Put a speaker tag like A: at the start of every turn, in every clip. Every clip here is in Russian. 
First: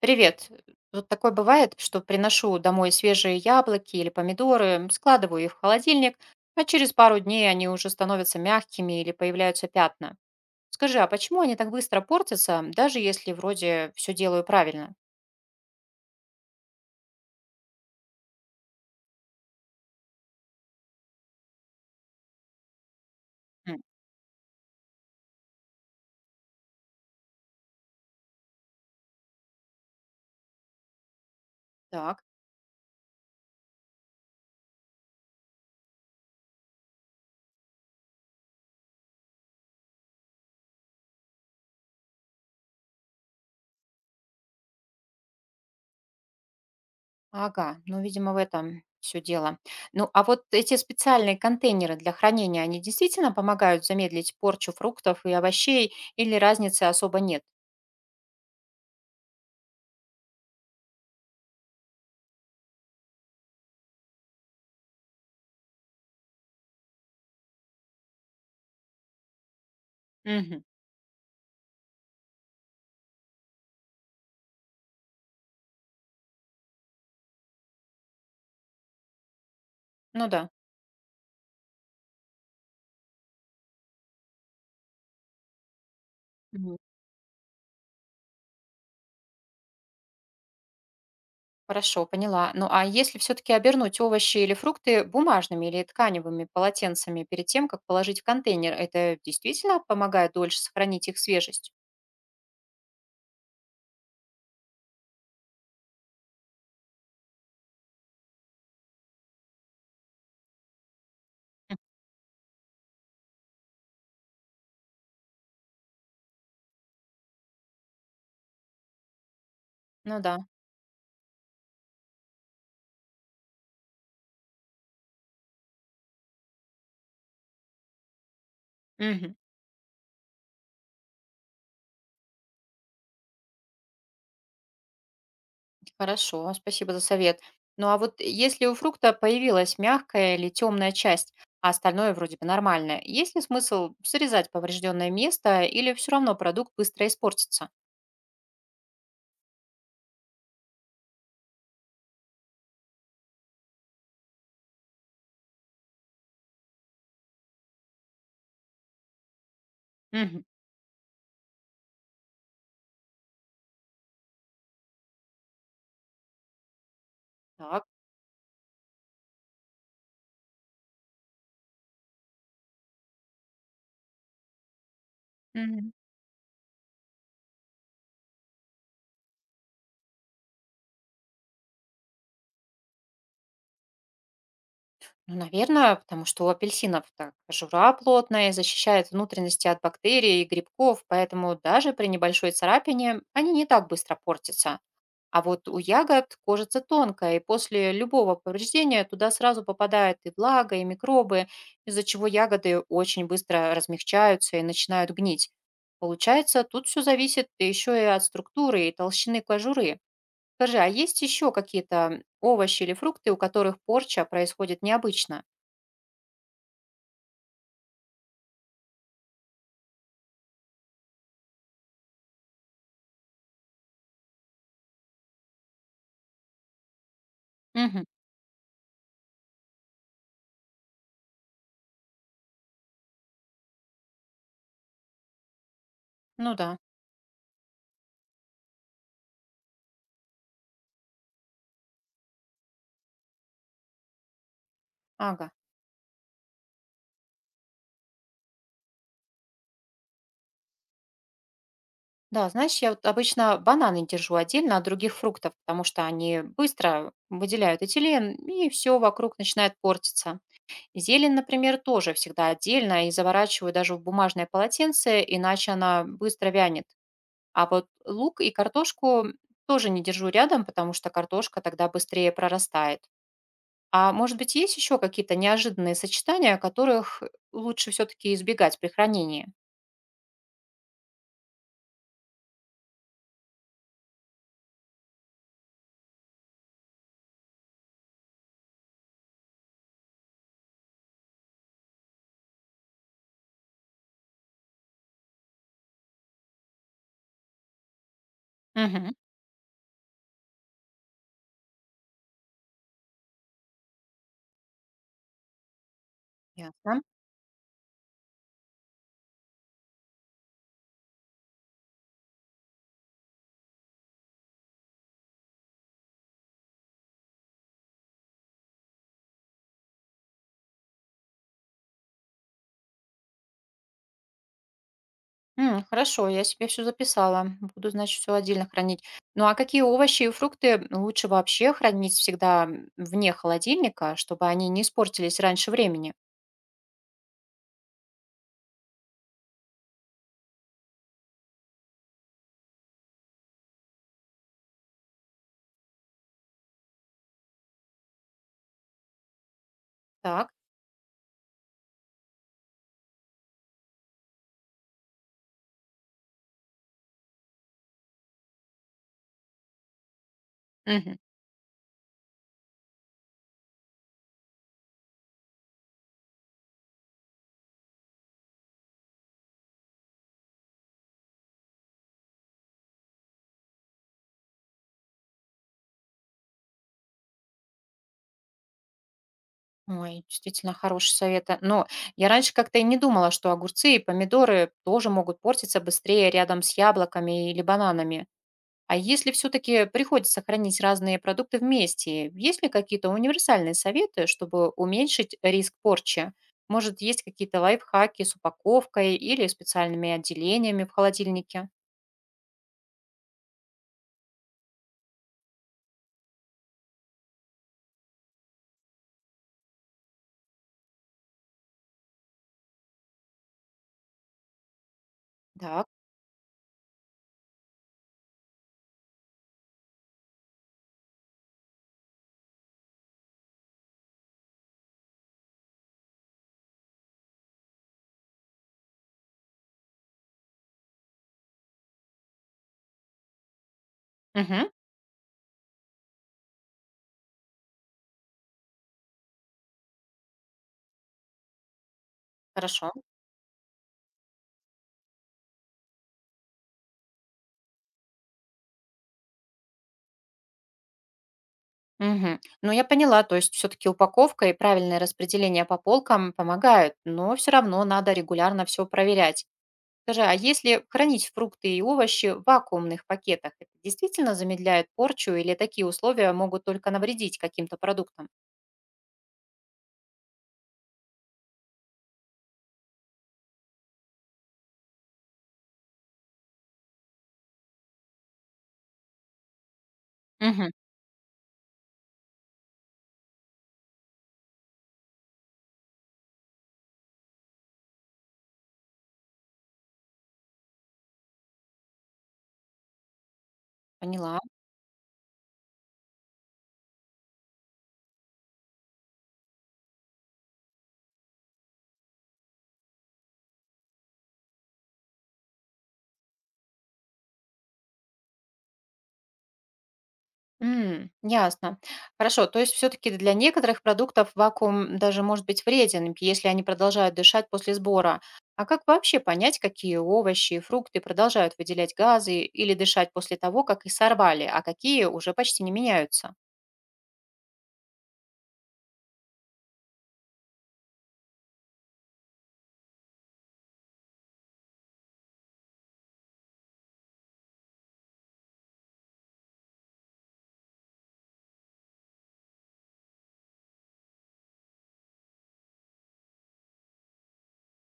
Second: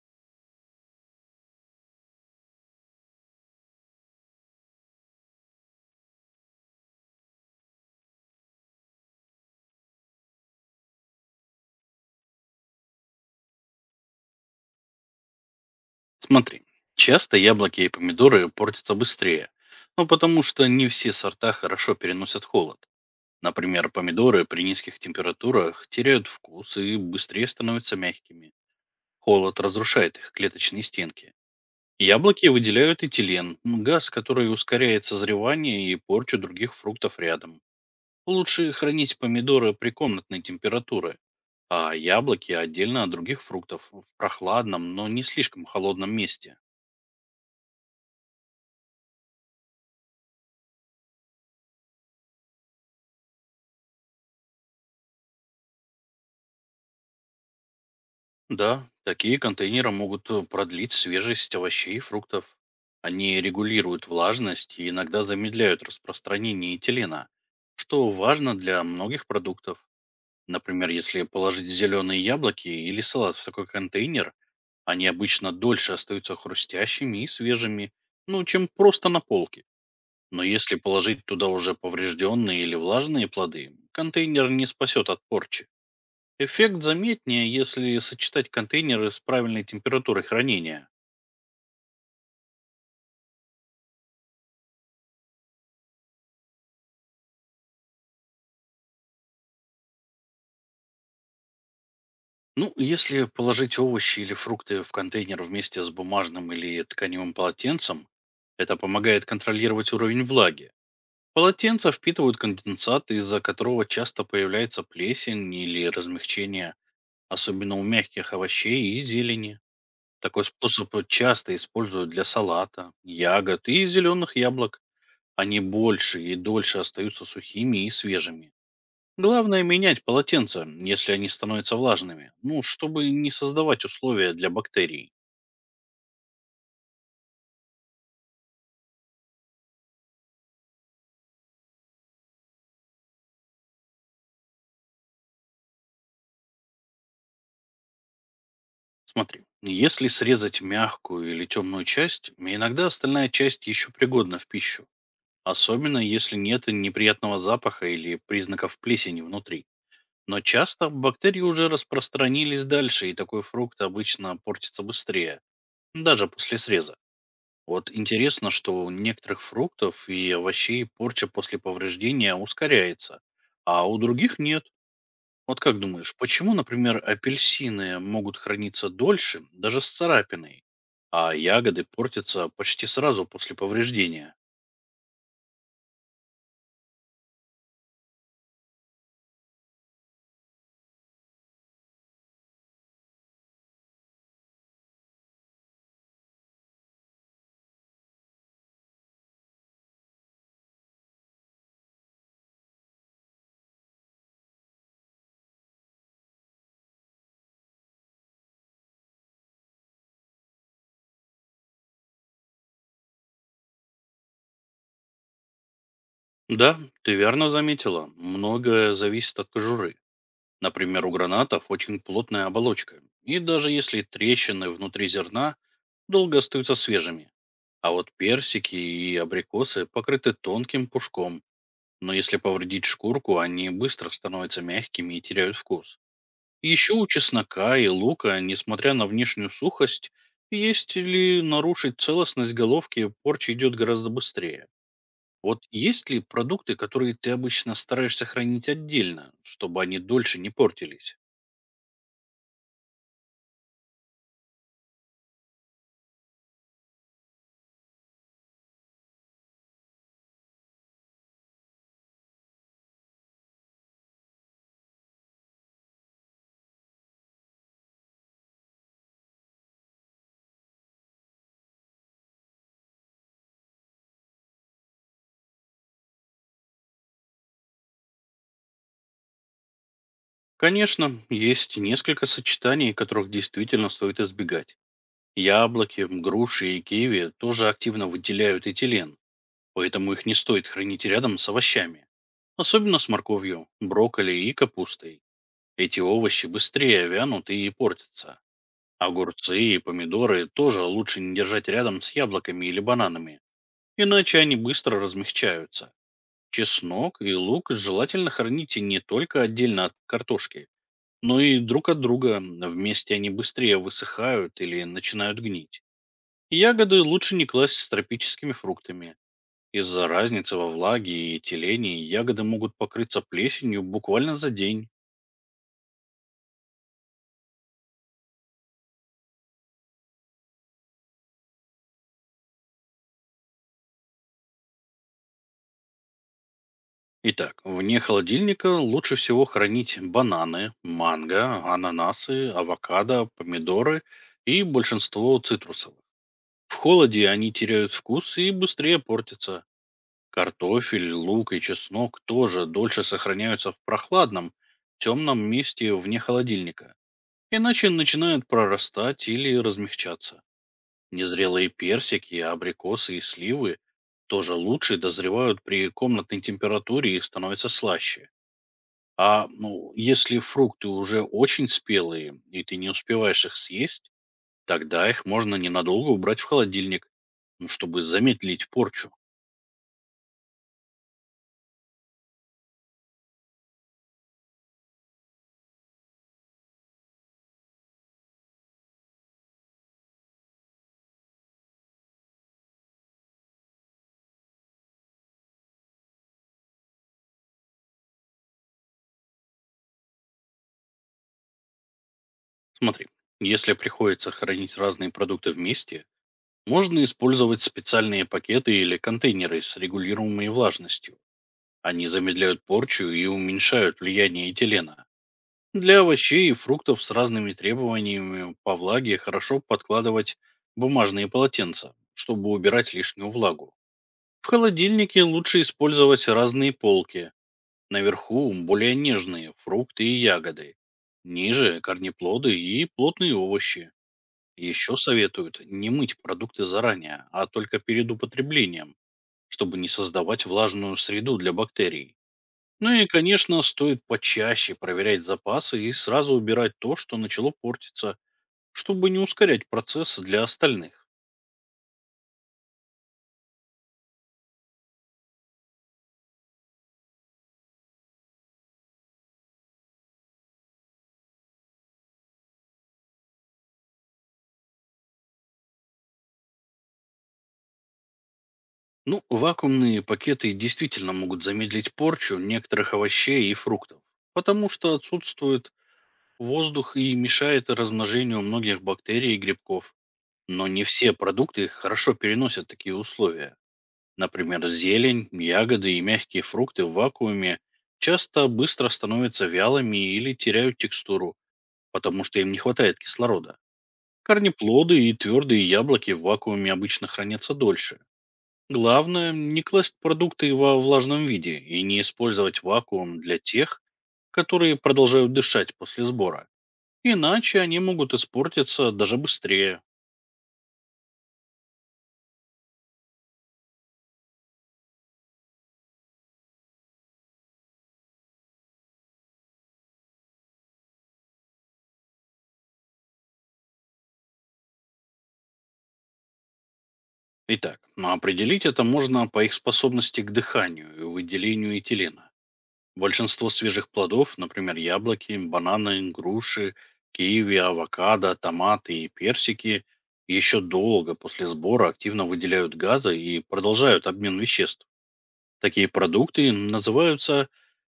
A: Привет. Вот такое бывает, что приношу домой свежие яблоки или помидоры, складываю их в холодильник, а через пару дней они уже становятся мягкими или появляются пятна. Скажи, а почему они так быстро портятся, даже если вроде все делаю правильно?
B: Смотри, часто яблоки и помидоры портятся быстрее, ну потому что не все сорта хорошо переносят холод.
A: М.
B: Например, помидоры при низких температурах теряют вкус и быстрее становятся мягкими. Холод разрушает их клеточные стенки.
A: Так.
B: Яблоки выделяют этилен, газ, который ускоряет созревание и порчу других фруктов рядом. Лучше хранить помидоры при комнатной температуре, а яблоки отдельно от других фруктов в прохладном, но не слишком холодном месте.
A: Ага, ну, видимо, в этом все дело. Ну, а вот эти специальные контейнеры для хранения, они действительно помогают замедлить порчу фруктов и овощей или разницы особо нет?
B: Да, такие контейнеры могут продлить свежесть овощей и фруктов. Они регулируют влажность и иногда замедляют распространение этилена, что важно для многих продуктов.
A: Мгм.
B: Например, если положить зеленые яблоки или салат в такой контейнер, они обычно дольше остаются хрустящими и свежими, ну, чем просто на полке.
A: Ну
B: Но
A: да.
B: если положить туда уже поврежденные или влажные плоды, контейнер не спасет от порчи. Эффект заметнее, если сочетать контейнеры с правильной температурой хранения.
A: Хорошо, поняла. Ну а если все-таки обернуть овощи или фрукты бумажными или тканевыми полотенцами перед тем, как положить в контейнер, это действительно помогает дольше сохранить их свежесть?
B: Ну, если положить овощи или фрукты в контейнер вместе с бумажным или тканевым полотенцем, это помогает контролировать уровень влаги.
A: М.
B: Полотенца впитывают конденсат, из-за которого часто появляется плесень или размягчение, особенно у мягких овощей и зелени.
A: Ну да.
B: Такой способ часто используют для салата, ягод и зеленых яблок. Они больше и дольше остаются сухими и свежими.
A: Мгм.
B: Главное менять полотенца, если они становятся влажными, ну, чтобы не создавать условия для бактерий.
A: Хорошо, спасибо за совет. Ну а вот если у фрукта появилась мягкая или темная часть, а остальное вроде бы нормальное, есть ли смысл срезать поврежденное место или все равно продукт быстро испортится?
B: Смотри, если срезать мягкую или темную часть, иногда остальная часть еще пригодна в пищу. Особенно, если нет неприятного запаха или признаков плесени внутри. Но
A: Мгм.
B: часто бактерии уже распространились дальше, и такой фрукт обычно портится быстрее, даже после среза.
A: Так.
B: Вот интересно, что у некоторых фруктов и овощей порча после повреждения ускоряется, а у других нет. Вот как думаешь, почему, например, апельсины могут храниться дольше, даже с царапиной, а ягоды портятся почти сразу после повреждения?
A: Ну, наверное, потому что у апельсинов так кожура плотная, защищает внутренности от бактерий и грибков, поэтому даже при небольшой царапине они не так быстро портятся. А вот у ягод кожица тонкая, и после любого повреждения туда сразу попадает и влага, и микробы, из-за чего ягоды очень быстро размягчаются и начинают гнить. Получается, тут все зависит еще и от структуры и толщины кожуры. Скажи, а есть еще какие-то овощи или фрукты, у которых порча происходит необычно?
B: Да, ты верно заметила, многое зависит от кожуры. Например, у гранатов очень плотная оболочка, и даже если трещины внутри зерна долго остаются свежими. А
A: Мгм.
B: вот персики и абрикосы покрыты тонким пушком, но если повредить шкурку, они быстро становятся мягкими и теряют вкус.
A: Ну да.
B: Еще у чеснока и лука, несмотря на внешнюю сухость, есть ли нарушить целостность головки, порча идет гораздо быстрее.
A: Ага.
B: Вот есть ли продукты, которые ты обычно стараешься хранить отдельно, чтобы они дольше не портились?
A: Да, знаешь, я вот обычно бананы держу отдельно от других фруктов, потому что они быстро выделяют этилен, и все вокруг начинает портиться. Зелень, например, тоже всегда отдельно и заворачиваю даже в бумажное полотенце, иначе она быстро вянет. А вот лук и картошку тоже не держу рядом, потому что картошка тогда быстрее прорастает. А может быть, есть еще какие-то неожиданные сочетания, которых лучше все-таки избегать при хранении?
B: Конечно, есть несколько сочетаний, которых действительно стоит избегать. Яблоки, груши и киви тоже активно выделяют этилен, поэтому их не стоит хранить рядом с овощами. Особенно с морковью, брокколи и капустой. Эти овощи быстрее вянут и портятся.
A: Угу.
B: Огурцы и помидоры тоже лучше не держать рядом с яблоками или бананами, иначе они быстро размягчаются.
A: Ясно.
B: Чеснок и лук желательно храните не только отдельно от картошки, но и друг от друга. Вместе они быстрее высыхают или начинают гнить. Ягоды лучше не класть с тропическими фруктами. Из-за разницы во влаге и телении ягоды могут покрыться плесенью буквально за день.
A: Хорошо, я себе все записала. Буду, значит, все отдельно хранить. Ну, а какие овощи и фрукты лучше вообще хранить всегда, вне холодильника, чтобы они не испортились раньше времени?
B: Итак, вне холодильника лучше всего хранить бананы, манго, ананасы, авокадо, помидоры и большинство цитрусовых. В холоде они теряют вкус и быстрее портятся.
A: Так.
B: Картофель, лук и чеснок тоже дольше сохраняются в прохладном, темном месте вне холодильника. Иначе начинают прорастать или размягчаться.
A: Мгм.
B: Незрелые персики, абрикосы и сливы тоже лучше дозревают при комнатной температуре и становятся слаще. А ну, если фрукты уже очень спелые, и ты не успеваешь их съесть, тогда их можно ненадолго убрать в холодильник, ну, чтобы замедлить порчу.
A: Ой, действительно хороший совет, а. Но я раньше как-то и не думала, что огурцы и помидоры тоже могут портиться быстрее рядом с яблоками или бананами. А если все-таки приходится хранить разные продукты вместе, есть ли какие-то универсальные советы, чтобы уменьшить риск порчи? Может, есть какие-то лайфхаки с упаковкой или специальными отделениями в холодильнике?
B: Смотри, если приходится хранить разные продукты вместе, можно использовать специальные пакеты или контейнеры с регулируемой влажностью. Они замедляют порчу и уменьшают влияние этилена.
A: Так.
B: Для овощей и фруктов с разными требованиями по влаге хорошо подкладывать бумажные полотенца, чтобы убирать лишнюю влагу. В холодильнике лучше использовать разные полки. Наверху более нежные фрукты и ягоды. Ниже корнеплоды и плотные овощи.
A: Мгм.
B: Еще советуют не мыть продукты заранее, а только перед употреблением, чтобы не создавать влажную среду для бактерий.
A: Хорошо.
B: Ну и, конечно, стоит почаще проверять запасы и сразу убирать то, что начало портиться, чтобы не ускорять процесс для остальных.
A: Мгм. Ну, я поняла, то есть все-таки упаковка и правильное распределение по полкам помогают, но все равно надо регулярно все проверять. Скажи, а если хранить фрукты и овощи в вакуумных пакетах, это действительно замедляет порчу или такие условия могут только навредить каким-то продуктам?
B: Ну, вакуумные пакеты действительно могут замедлить порчу некоторых овощей и фруктов, потому что отсутствует воздух и мешает размножению многих бактерий и грибков. Но
A: Мгм.
B: не все продукты хорошо переносят такие условия. Например, зелень, ягоды и мягкие фрукты в вакууме часто быстро становятся вялыми или теряют текстуру, потому что им не хватает кислорода.
A: Поняла.
B: Корнеплоды и твердые яблоки в вакууме обычно хранятся дольше. Главное, не класть продукты во влажном виде и не использовать вакуум для тех, которые продолжают дышать после сбора. Иначе они могут испортиться даже быстрее.
A: Ясно. Хорошо, то есть все-таки для некоторых продуктов вакуум даже может быть вреден, если они продолжают дышать после сбора. А как вообще понять, какие овощи и фрукты продолжают выделять газы или дышать после того, как их сорвали, а какие уже почти не меняются?
B: Итак, ну, определить это можно по их способности к дыханию и выделению этилена. Большинство свежих плодов, например, яблоки, бананы, груши, киви, авокадо, томаты и персики, еще долго после сбора активно выделяют газы и продолжают обмен веществ. Такие продукты называются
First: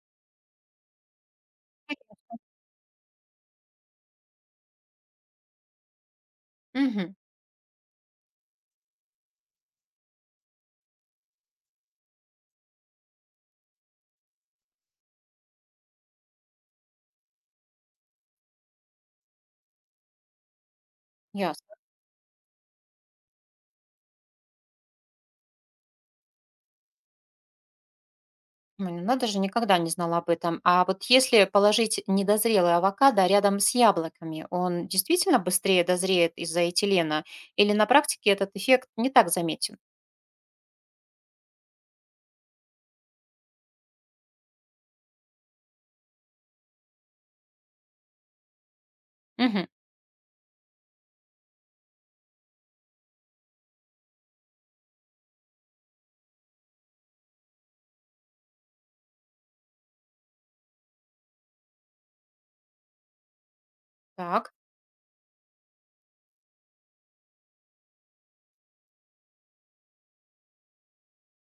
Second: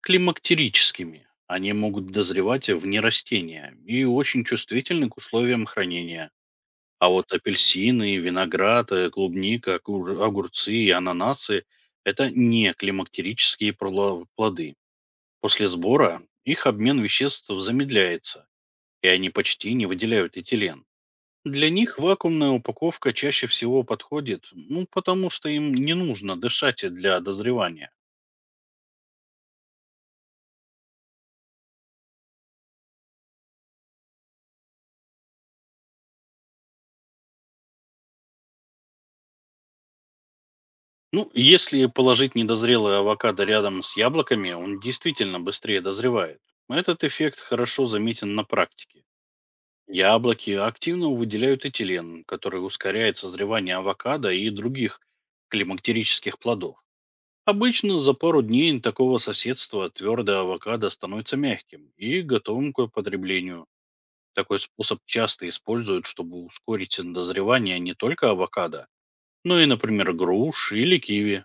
B: климактерическими. Они могут дозревать вне растения и очень чувствительны к условиям хранения. А
A: Мгм.
B: вот апельсины, виноград, клубника, огурцы и ананасы – это не климактерические плоды. После сбора их обмен веществ замедляется, и они почти не выделяют этилен. Для
A: Ясно.
B: них вакуумная упаковка чаще всего подходит, ну, потому что им не нужно дышать для дозревания.
A: Ой, ну надо же, никогда не знала об этом. А вот если положить недозрелый авокадо рядом с яблоками, он действительно быстрее дозреет из-за этилена? Или на практике этот эффект не так заметен?
B: Ну, если положить недозрелый авокадо рядом с яблоками, он действительно быстрее дозревает. Этот эффект хорошо заметен на практике.
A: Мгм.
B: Яблоки активно выделяют этилен, который ускоряет созревание авокадо и других климактерических плодов. Обычно за пару дней такого соседства твердое авокадо становится мягким и готовым к употреблению.
A: Так,
B: Такой способ часто используют, чтобы ускорить дозревание не только авокадо, но и, например, груш или киви.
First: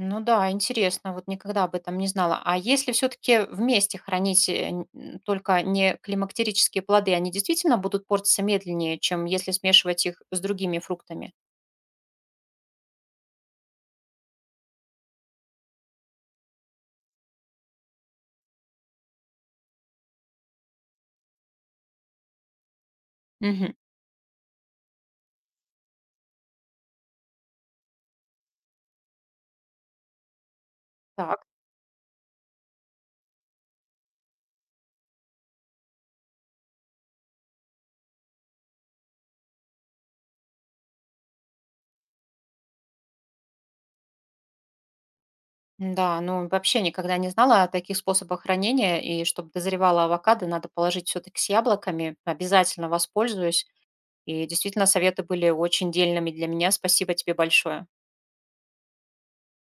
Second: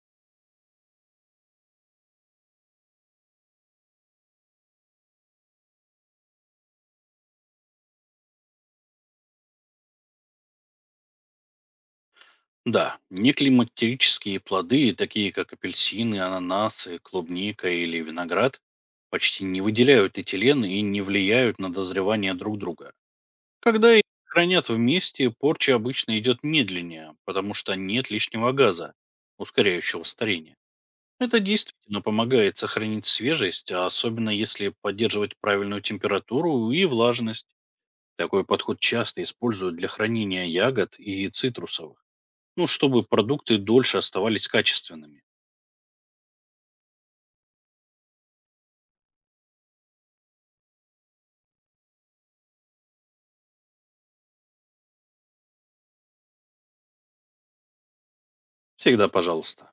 A: ну да, интересно, вот никогда об этом не знала. А если все-таки вместе хранить только не климактерические плоды, они действительно будут портиться медленнее, чем если смешивать их с другими фруктами?
B: Да, неклиматические плоды, такие как апельсины, ананасы, клубника или виноград, почти не выделяют этилен и не влияют на дозревание друг друга.
A: Мгм.
B: Когда их хранят вместе, порча обычно идет медленнее, потому что нет лишнего газа, ускоряющего старение. Это
A: Так.
B: действительно помогает сохранить свежесть, а особенно если поддерживать правильную температуру и влажность. Такой подход часто используют для хранения ягод и цитрусовых, ну, чтобы продукты дольше оставались качественными.
A: Да, ну вообще никогда не знала о таких способах хранения, и чтобы дозревала авокадо, надо положить все-таки с яблоками. Обязательно воспользуюсь. И действительно, советы были очень дельными для меня. Спасибо тебе большое.
B: Всегда пожалуйста.